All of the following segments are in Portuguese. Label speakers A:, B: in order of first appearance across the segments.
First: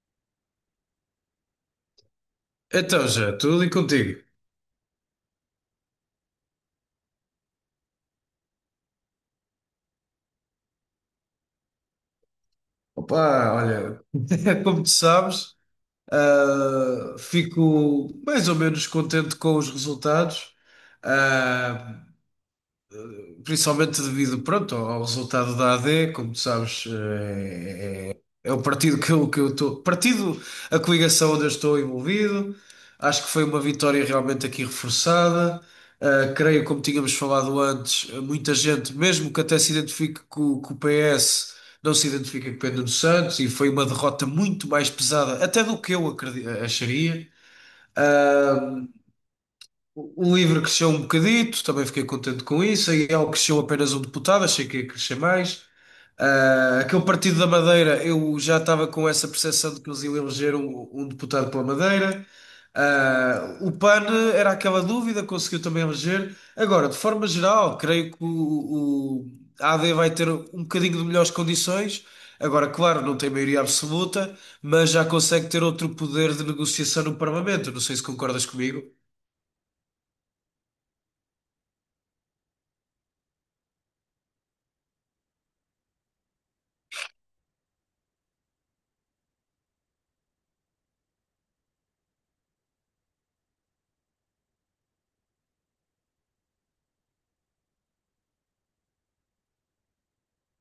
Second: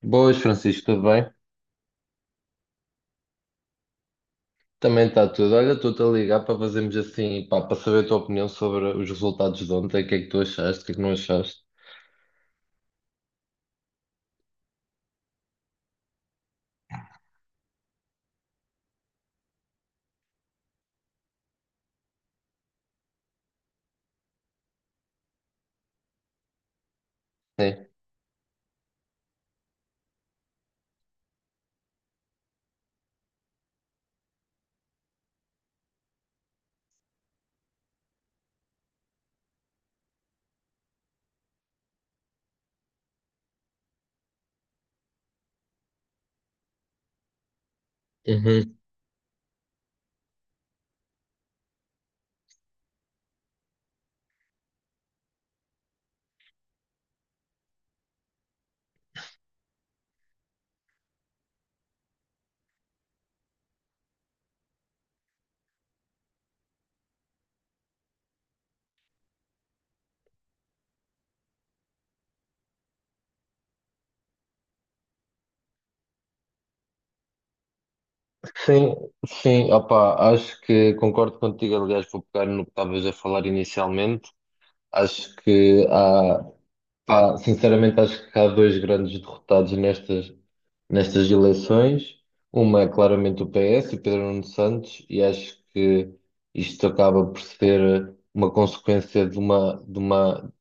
A: Boas, Francisco, tudo bem?
B: Então, já, tudo e contigo?
A: Também está tudo. Olha, estou-te a ligar para fazermos assim, pá, para saber a tua opinião sobre os resultados de ontem, o que é que tu achaste, o que é que não achaste.
B: Opa, olha, como tu sabes, fico mais ou menos contente com os resultados. ah, Principalmente devido, pronto, ao resultado da AD, como tu sabes.
A: Sim.
B: É o partido que eu estou. Partido, a coligação onde eu estou envolvido. Acho que foi uma vitória realmente aqui reforçada. Creio, como tínhamos falado antes, muita gente, mesmo que até se identifique com o PS, não se identifica com Pedro Santos e foi uma derrota muito mais pesada, até do que eu acharia. Ah,
A: Uhum.
B: o livro cresceu um bocadito, também fiquei contente com isso. A IEL cresceu apenas um deputado, achei que ia crescer mais. Aquele Partido da Madeira, eu já estava com essa percepção de que eles iam eleger um deputado pela Madeira. O PAN era aquela dúvida, conseguiu também eleger. Agora, de forma geral, creio que o AD vai ter um bocadinho de melhores condições. Agora, claro, não tem maioria absoluta, mas já consegue ter outro poder de negociação no Parlamento. Não sei se concordas comigo.
A: sim, sim, opá, acho que concordo contigo. Aliás, vou pegar no que estavas a falar inicialmente. Acho que há. Pá, sinceramente, acho que há dois grandes derrotados nestas eleições. Uma é claramente o PS, o Pedro Nuno Santos, e acho que isto acaba por ser uma consequência de uma, de uma,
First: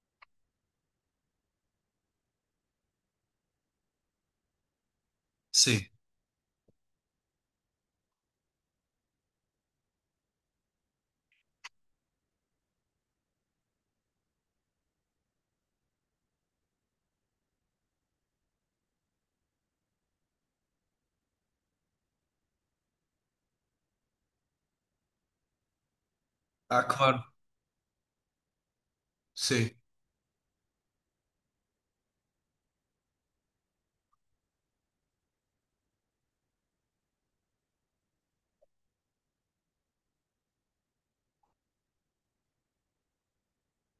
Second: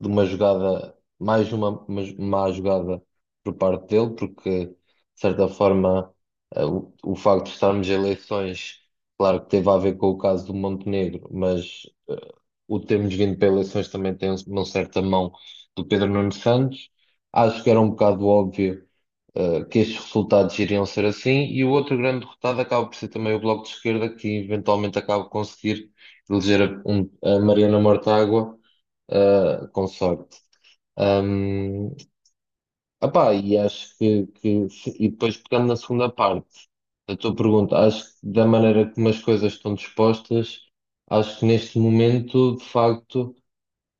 A: de uma jogada, mais uma, má jogada por parte dele, porque, de certa
B: Sim.
A: forma, o facto de estarmos em eleições, claro que teve a ver com o caso do Montenegro. Mas o termos vindo para eleições também tem um, uma certa mão do Pedro Nuno Santos. Acho que era um bocado óbvio, que estes resultados iriam ser assim. E o outro grande derrotado acaba por ser também o Bloco de Esquerda, que eventualmente acaba por conseguir eleger
B: Ah, claro.
A: a Mariana Mortágua,
B: Sim,
A: com sorte. Um, epá, e acho que e depois pegando na segunda parte da tua pergunta, acho que da maneira como as coisas estão dispostas, acho que neste momento, de facto,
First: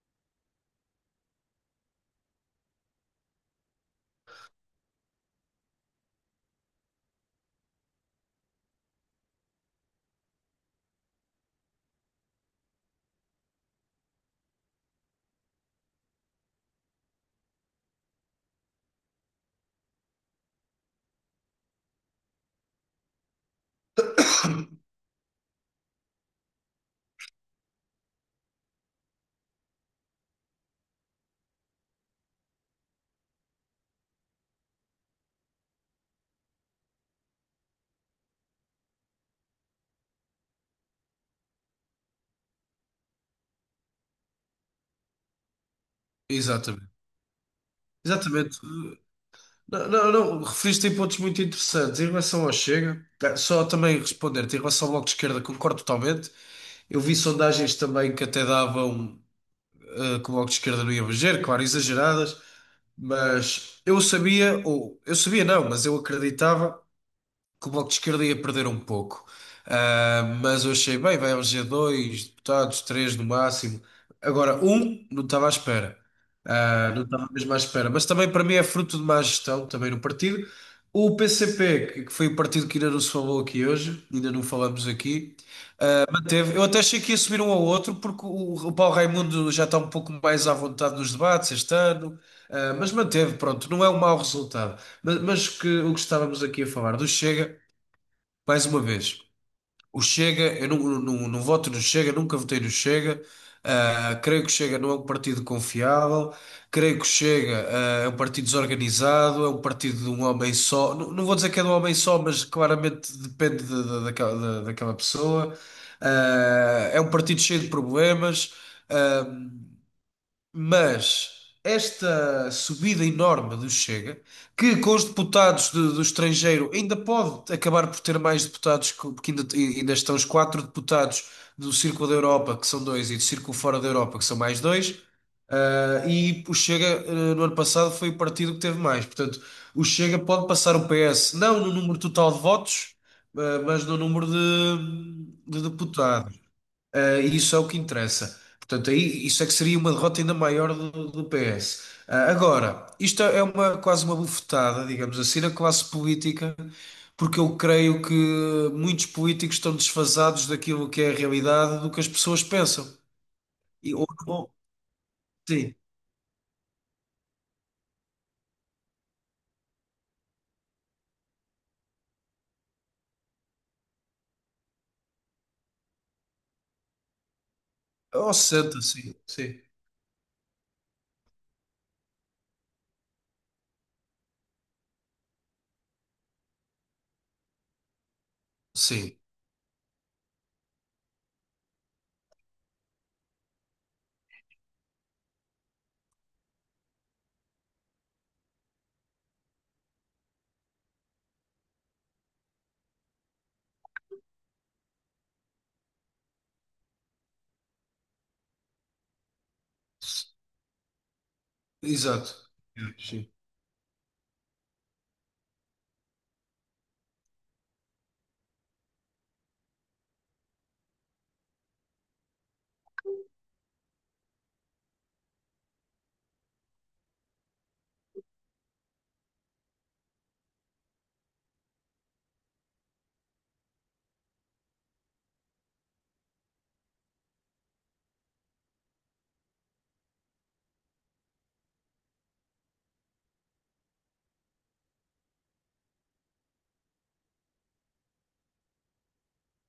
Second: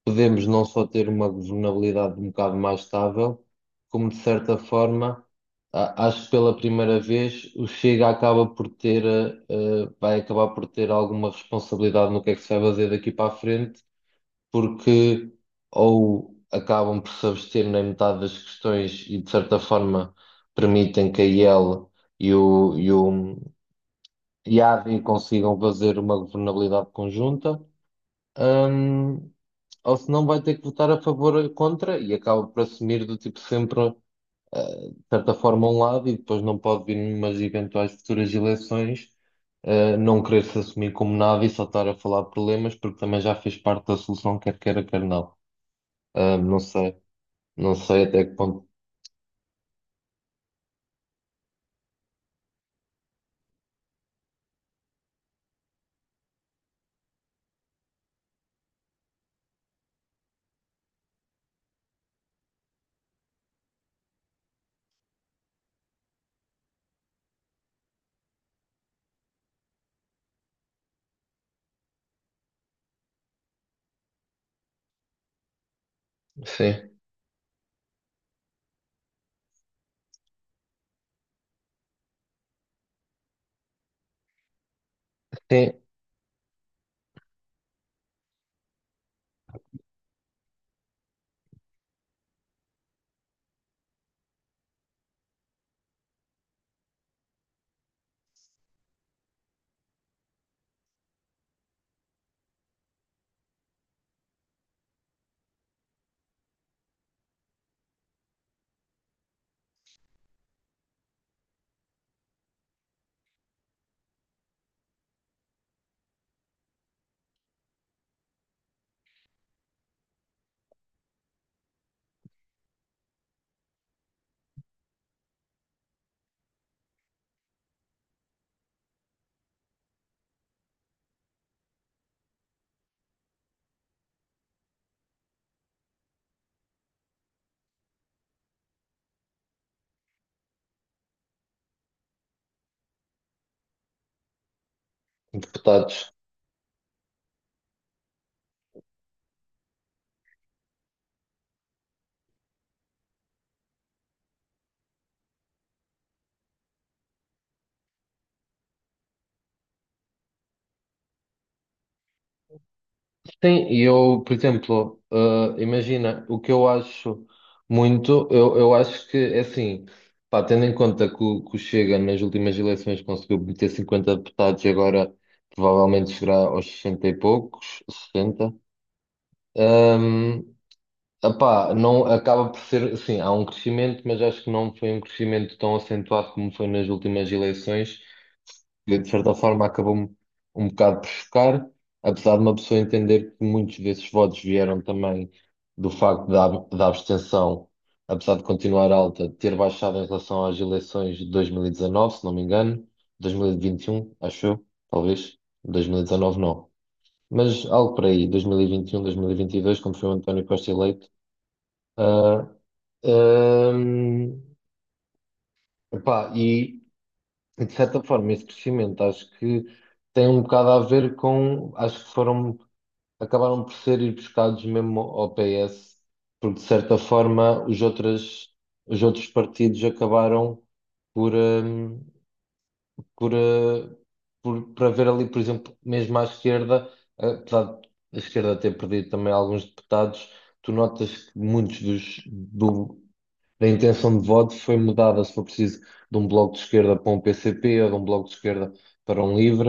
A: podemos não só ter uma governabilidade um bocado mais estável, como de certa forma, acho que pela primeira vez o Chega acaba por ter, vai acabar por ter alguma responsabilidade no que é que se vai fazer daqui para a frente, porque ou acabam por se abster na metade das questões e de certa forma permitem que a IEL e o e a AD consigam fazer uma governabilidade conjunta. Hum, ou se não vai ter que votar a favor ou contra e acaba por assumir do tipo sempre, de certa forma, um lado, e depois não pode vir numas eventuais futuras eleições, não querer se assumir como nada e só estar a falar de problemas porque também já fez parte da solução, quer queira, quer não. Ah, não
B: exatamente.
A: sei, não sei até que
B: Exatamente.
A: ponto.
B: Não, não, não, referiste em pontos muito interessantes. Em relação ao Chega, tá, só também responder-te, em relação ao Bloco de Esquerda, concordo totalmente. Eu vi sondagens também que até davam, que o Bloco de Esquerda não ia eleger, claro, exageradas, mas eu sabia, ou eu sabia não, mas eu acreditava. Que o Bloco de Esquerda ia perder um pouco. Mas eu achei, bem, vai eleger dois deputados, três no máximo. Agora, um não estava à espera.
A: Sim,
B: Não. Yeah. Estava mesmo à espera. Mas também para mim é fruto de má gestão também no partido. O P PCP, que foi o partido que ainda não se falou aqui hoje, ainda não falamos aqui,
A: sim,
B: manteve. Eu até achei que ia subir um ao outro, porque o Paulo Raimundo já está um pouco mais à vontade nos debates este ano. Mas manteve, pronto, não é um mau resultado. Mas que, o que estávamos aqui a falar do Chega. Mais uma vez, o Chega, eu não, não, não voto no Chega, nunca votei no Chega. Creio que o Chega não é um partido confiável. Creio que o Chega, é um partido desorganizado, é um partido de um homem só. Não, não vou dizer que é de um homem só, mas claramente depende daquela pessoa. É um partido cheio de problemas. Ah, mas esta subida enorme do Chega, que com os deputados do estrangeiro ainda pode acabar por ter mais deputados, porque ainda estão os quatro deputados do Círculo da Europa, que são dois, e do Círculo fora da Europa, que são mais dois. E o Chega, no ano passado foi o partido que teve mais. Portanto, o Chega pode passar o PS, não no número total de votos, mas no número de
A: deputados.
B: deputados. E isso é o que interessa. Portanto, aí, isso é que seria uma derrota ainda maior do PS. Agora, isto é uma, quase uma bufetada, digamos assim, na classe política, porque eu creio que muitos políticos estão desfasados daquilo que é a realidade, do que as pessoas pensam.
A: Sim, e
B: E, ou,
A: eu, por
B: ou,
A: exemplo,
B: sim,
A: imagina, o que eu acho muito, eu acho que, é assim, pá, tendo em conta que o Chega nas últimas eleições conseguiu meter 50 deputados e agora provavelmente chegará aos 60 e poucos,
B: ou
A: 60,
B: senta, sim, sim,
A: ehm, epá, não, acaba por ser, assim, há um crescimento, mas acho que não foi um crescimento tão acentuado como foi nas últimas eleições, que de
B: sim,
A: certa forma acabou-me um bocado por chocar, apesar de uma pessoa entender que muitos desses votos vieram também do facto da abstenção, apesar de continuar alta, ter baixado em relação às eleições de 2019, se não me engano, 2021, acho eu, talvez, 2019 não. Mas algo por aí, 2021, 2022, quando foi o António Costa eleito.
B: exato.
A: Ah,
B: Sim,
A: ahm, epá, e, de certa forma, esse crescimento acho que tem um bocado a ver com. Acho que foram. Acabaram por ser ir buscados mesmo ao PS, porque, de certa forma, os outros partidos acabaram por. Por, eh, para ver ali, por exemplo, mesmo à esquerda, apesar de a esquerda ter perdido também alguns deputados, tu notas que a intenção de voto foi mudada, se for preciso, de um bloco de esquerda para um PCP, ou de um bloco de esquerda para um livre,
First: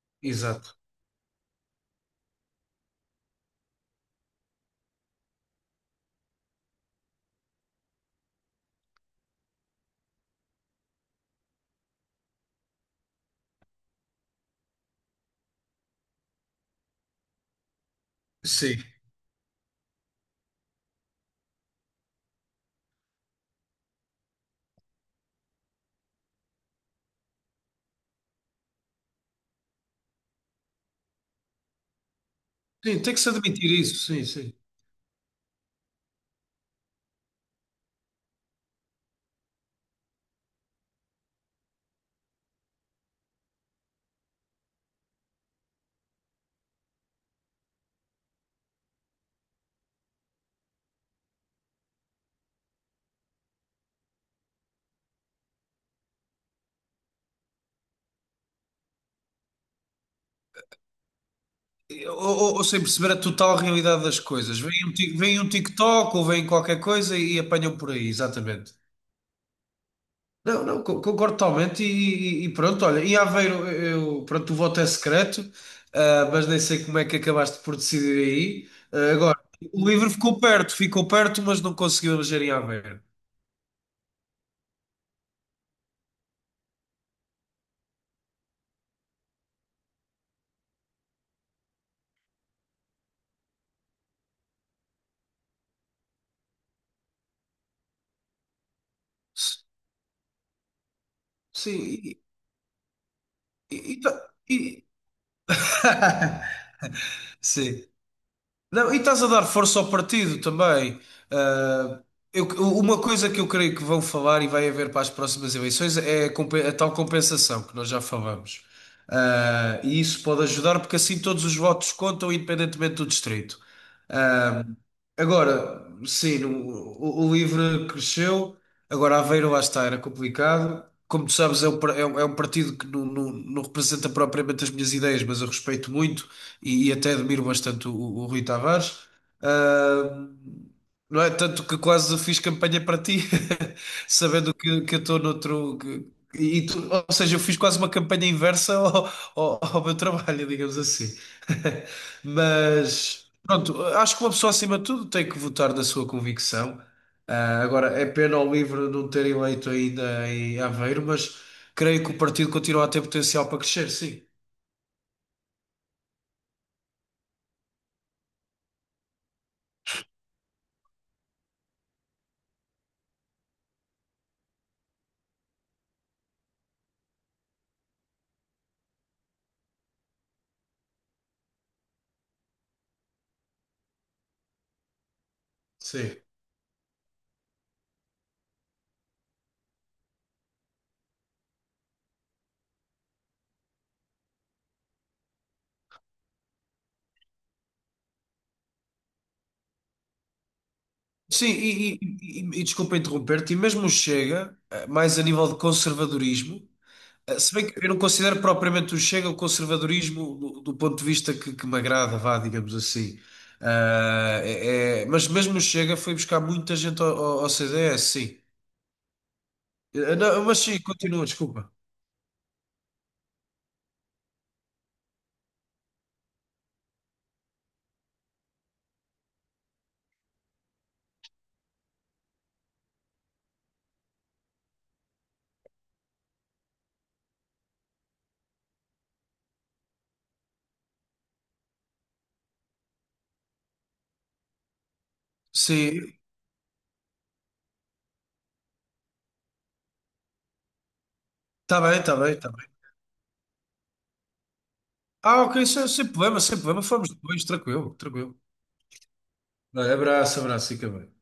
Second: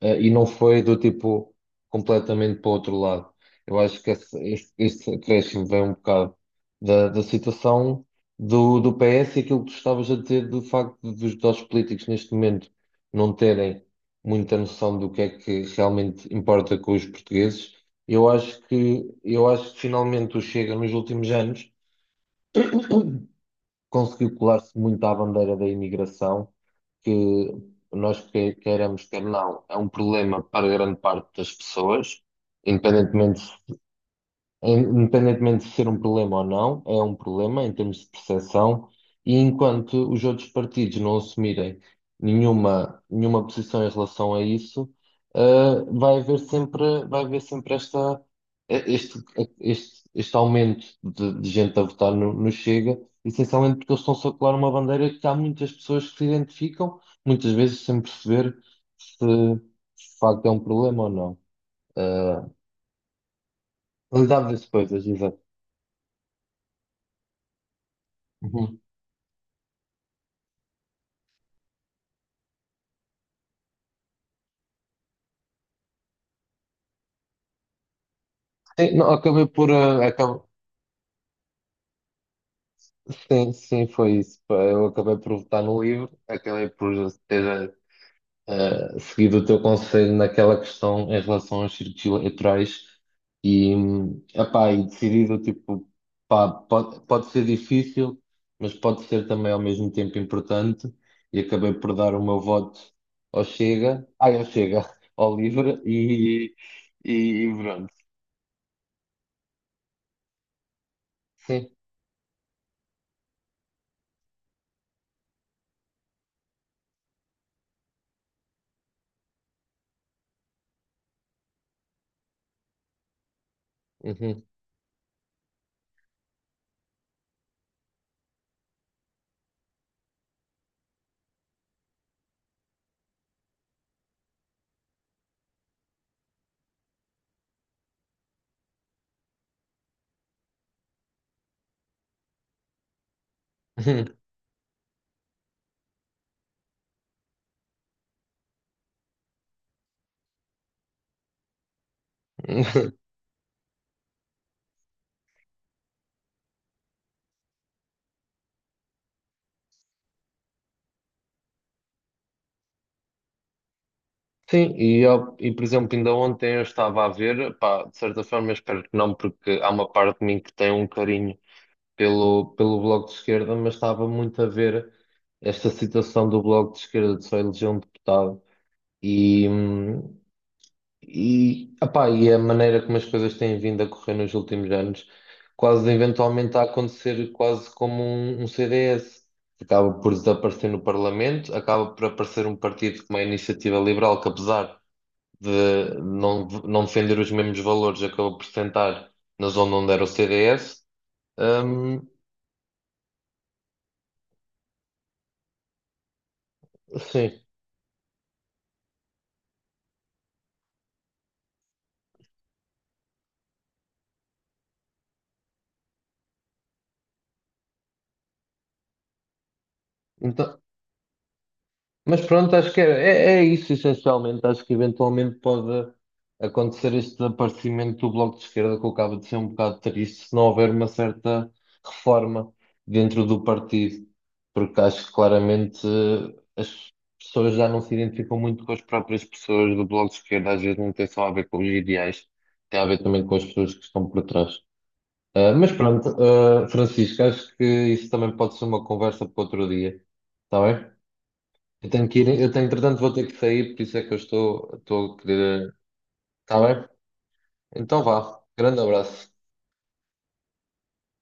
A: e não
B: exato.
A: foi do tipo completamente para o outro lado. Eu acho que este acréscimo vem um bocado da situação do PS e aquilo que tu estavas a dizer do facto dos políticos neste momento não terem muita noção do que é que realmente importa com os portugueses.
B: Sim.
A: Eu acho que finalmente o Chega nos últimos anos conseguiu colar-se muito à bandeira da imigração, que nós queiramos, quer não, é um problema para grande parte das pessoas,
B: Sim, tem que se
A: independentemente
B: admitir isso, sim, sim.
A: é, independentemente de ser um problema ou não, é um problema em termos de percepção. E enquanto os outros partidos não assumirem nenhuma posição em relação a isso, vai haver sempre esta, este aumento de gente a votar no Chega, essencialmente porque eles estão-se a colar uma bandeira que há muitas pessoas que se identificam, muitas vezes sem perceber se de facto é um problema ou não.
B: Ou sem perceber a total realidade
A: Eh,
B: das
A: lidar
B: coisas.
A: das
B: Vem um,
A: coisas,
B: Tik-
A: exato.
B: vem um TikTok ou vem qualquer coisa e apanham por aí, exatamente. Não, não, concordo totalmente e pronto, olha, em Aveiro, eu, pronto, o voto é secreto, mas nem sei como é que acabaste por decidir aí.
A: Sim, não,
B: Agora,
A: acabei por.
B: o livro ficou perto, mas não conseguiu eleger em Aveiro.
A: Sim, sim, foi isso. Pá, eu acabei por votar no livro, acabei por ter seguido o teu conselho naquela questão em relação aos círculos eleitorais e, epá, e decidido, tipo, pá, pode ser difícil, mas pode ser também ao mesmo tempo importante, e acabei por
B: Sim,
A: dar o meu voto
B: e- e tá-
A: Ao Chega,
B: e-
A: ao Livre e
B: Sim.
A: pronto.
B: Não, e estás a dar força ao partido também.
A: Sim.
B: Ah, eu- uma coisa que eu creio que vão falar e vai haver para as próximas eleições é a tal compensação que nós já falamos. E isso pode ajudar porque assim todos os votos contam, independentemente do distrito.
A: Uhum.
B: Ah, Agora, sim, o LIVRE cresceu. Agora, Aveiro, lá está, era complicado. Como tu sabes, é um partido que não representa propriamente as minhas ideias, mas eu respeito muito e até admiro bastante o Rui Tavares. Ah, não é? Tanto que quase fiz campanha para ti, sabendo que eu estou noutro. Ou seja, eu fiz quase uma campanha inversa ao meu trabalho, digamos assim. Mas, pronto, acho que uma pessoa acima de tudo tem que votar na sua convicção. Agora, é pena ao LIVRE não ter eleito ainda em Aveiro, mas creio que o partido continua a ter potencial para crescer, sim.
A: Sim, e, eu, e por exemplo, ainda ontem eu estava a ver, pá, de certa forma eu espero que não, porque há uma parte de mim que tem um carinho pelo Bloco de Esquerda, mas estava muito a ver esta situação do Bloco de Esquerda de só eleger um deputado e, epá, e a maneira como as coisas têm vindo a correr nos últimos anos, quase
B: Sim.
A: eventualmente a acontecer quase como um CDS. Acaba por desaparecer no Parlamento, acaba por aparecer um partido como a Iniciativa Liberal, que apesar de não defender os mesmos valores, acabou por sentar na zona onde era o CDS.
B: Sim,
A: Hum,
B: e desculpa interromper-te, e mesmo o Chega, mais a nível de conservadorismo.
A: sim.
B: Se bem que eu não considero propriamente o Chega o conservadorismo do ponto de vista que me agrada, vá, digamos assim. Mas mesmo o Chega foi buscar muita gente ao CDS, sim. Não, mas
A: Então,
B: sim, continua, desculpa.
A: mas pronto, acho que é, é isso essencialmente. Acho que eventualmente pode acontecer este desaparecimento do Bloco de Esquerda, que eu acabo de ser um bocado triste, se não houver uma certa reforma dentro do partido, porque acho que claramente as pessoas já não se identificam muito com as próprias pessoas do Bloco de Esquerda. Às vezes não tem só a ver com os ideais, tem a ver também com as pessoas que estão por trás. Ah, mas pronto,
B: Sim,
A: ah, Francisco, acho que isso também pode ser uma conversa para outro dia, está bem?
B: está bem, está bem,
A: Eu
B: está
A: tenho,
B: bem.
A: entretanto, vou ter que sair, por isso é que estou a
B: Ok,
A: querer.
B: sem problema, sem
A: Está
B: problema.
A: bem?
B: Falamos depois, tranquilo,
A: Então
B: tranquilo.
A: vá. Grande abraço.
B: Não, abraço, abraço, fica bem.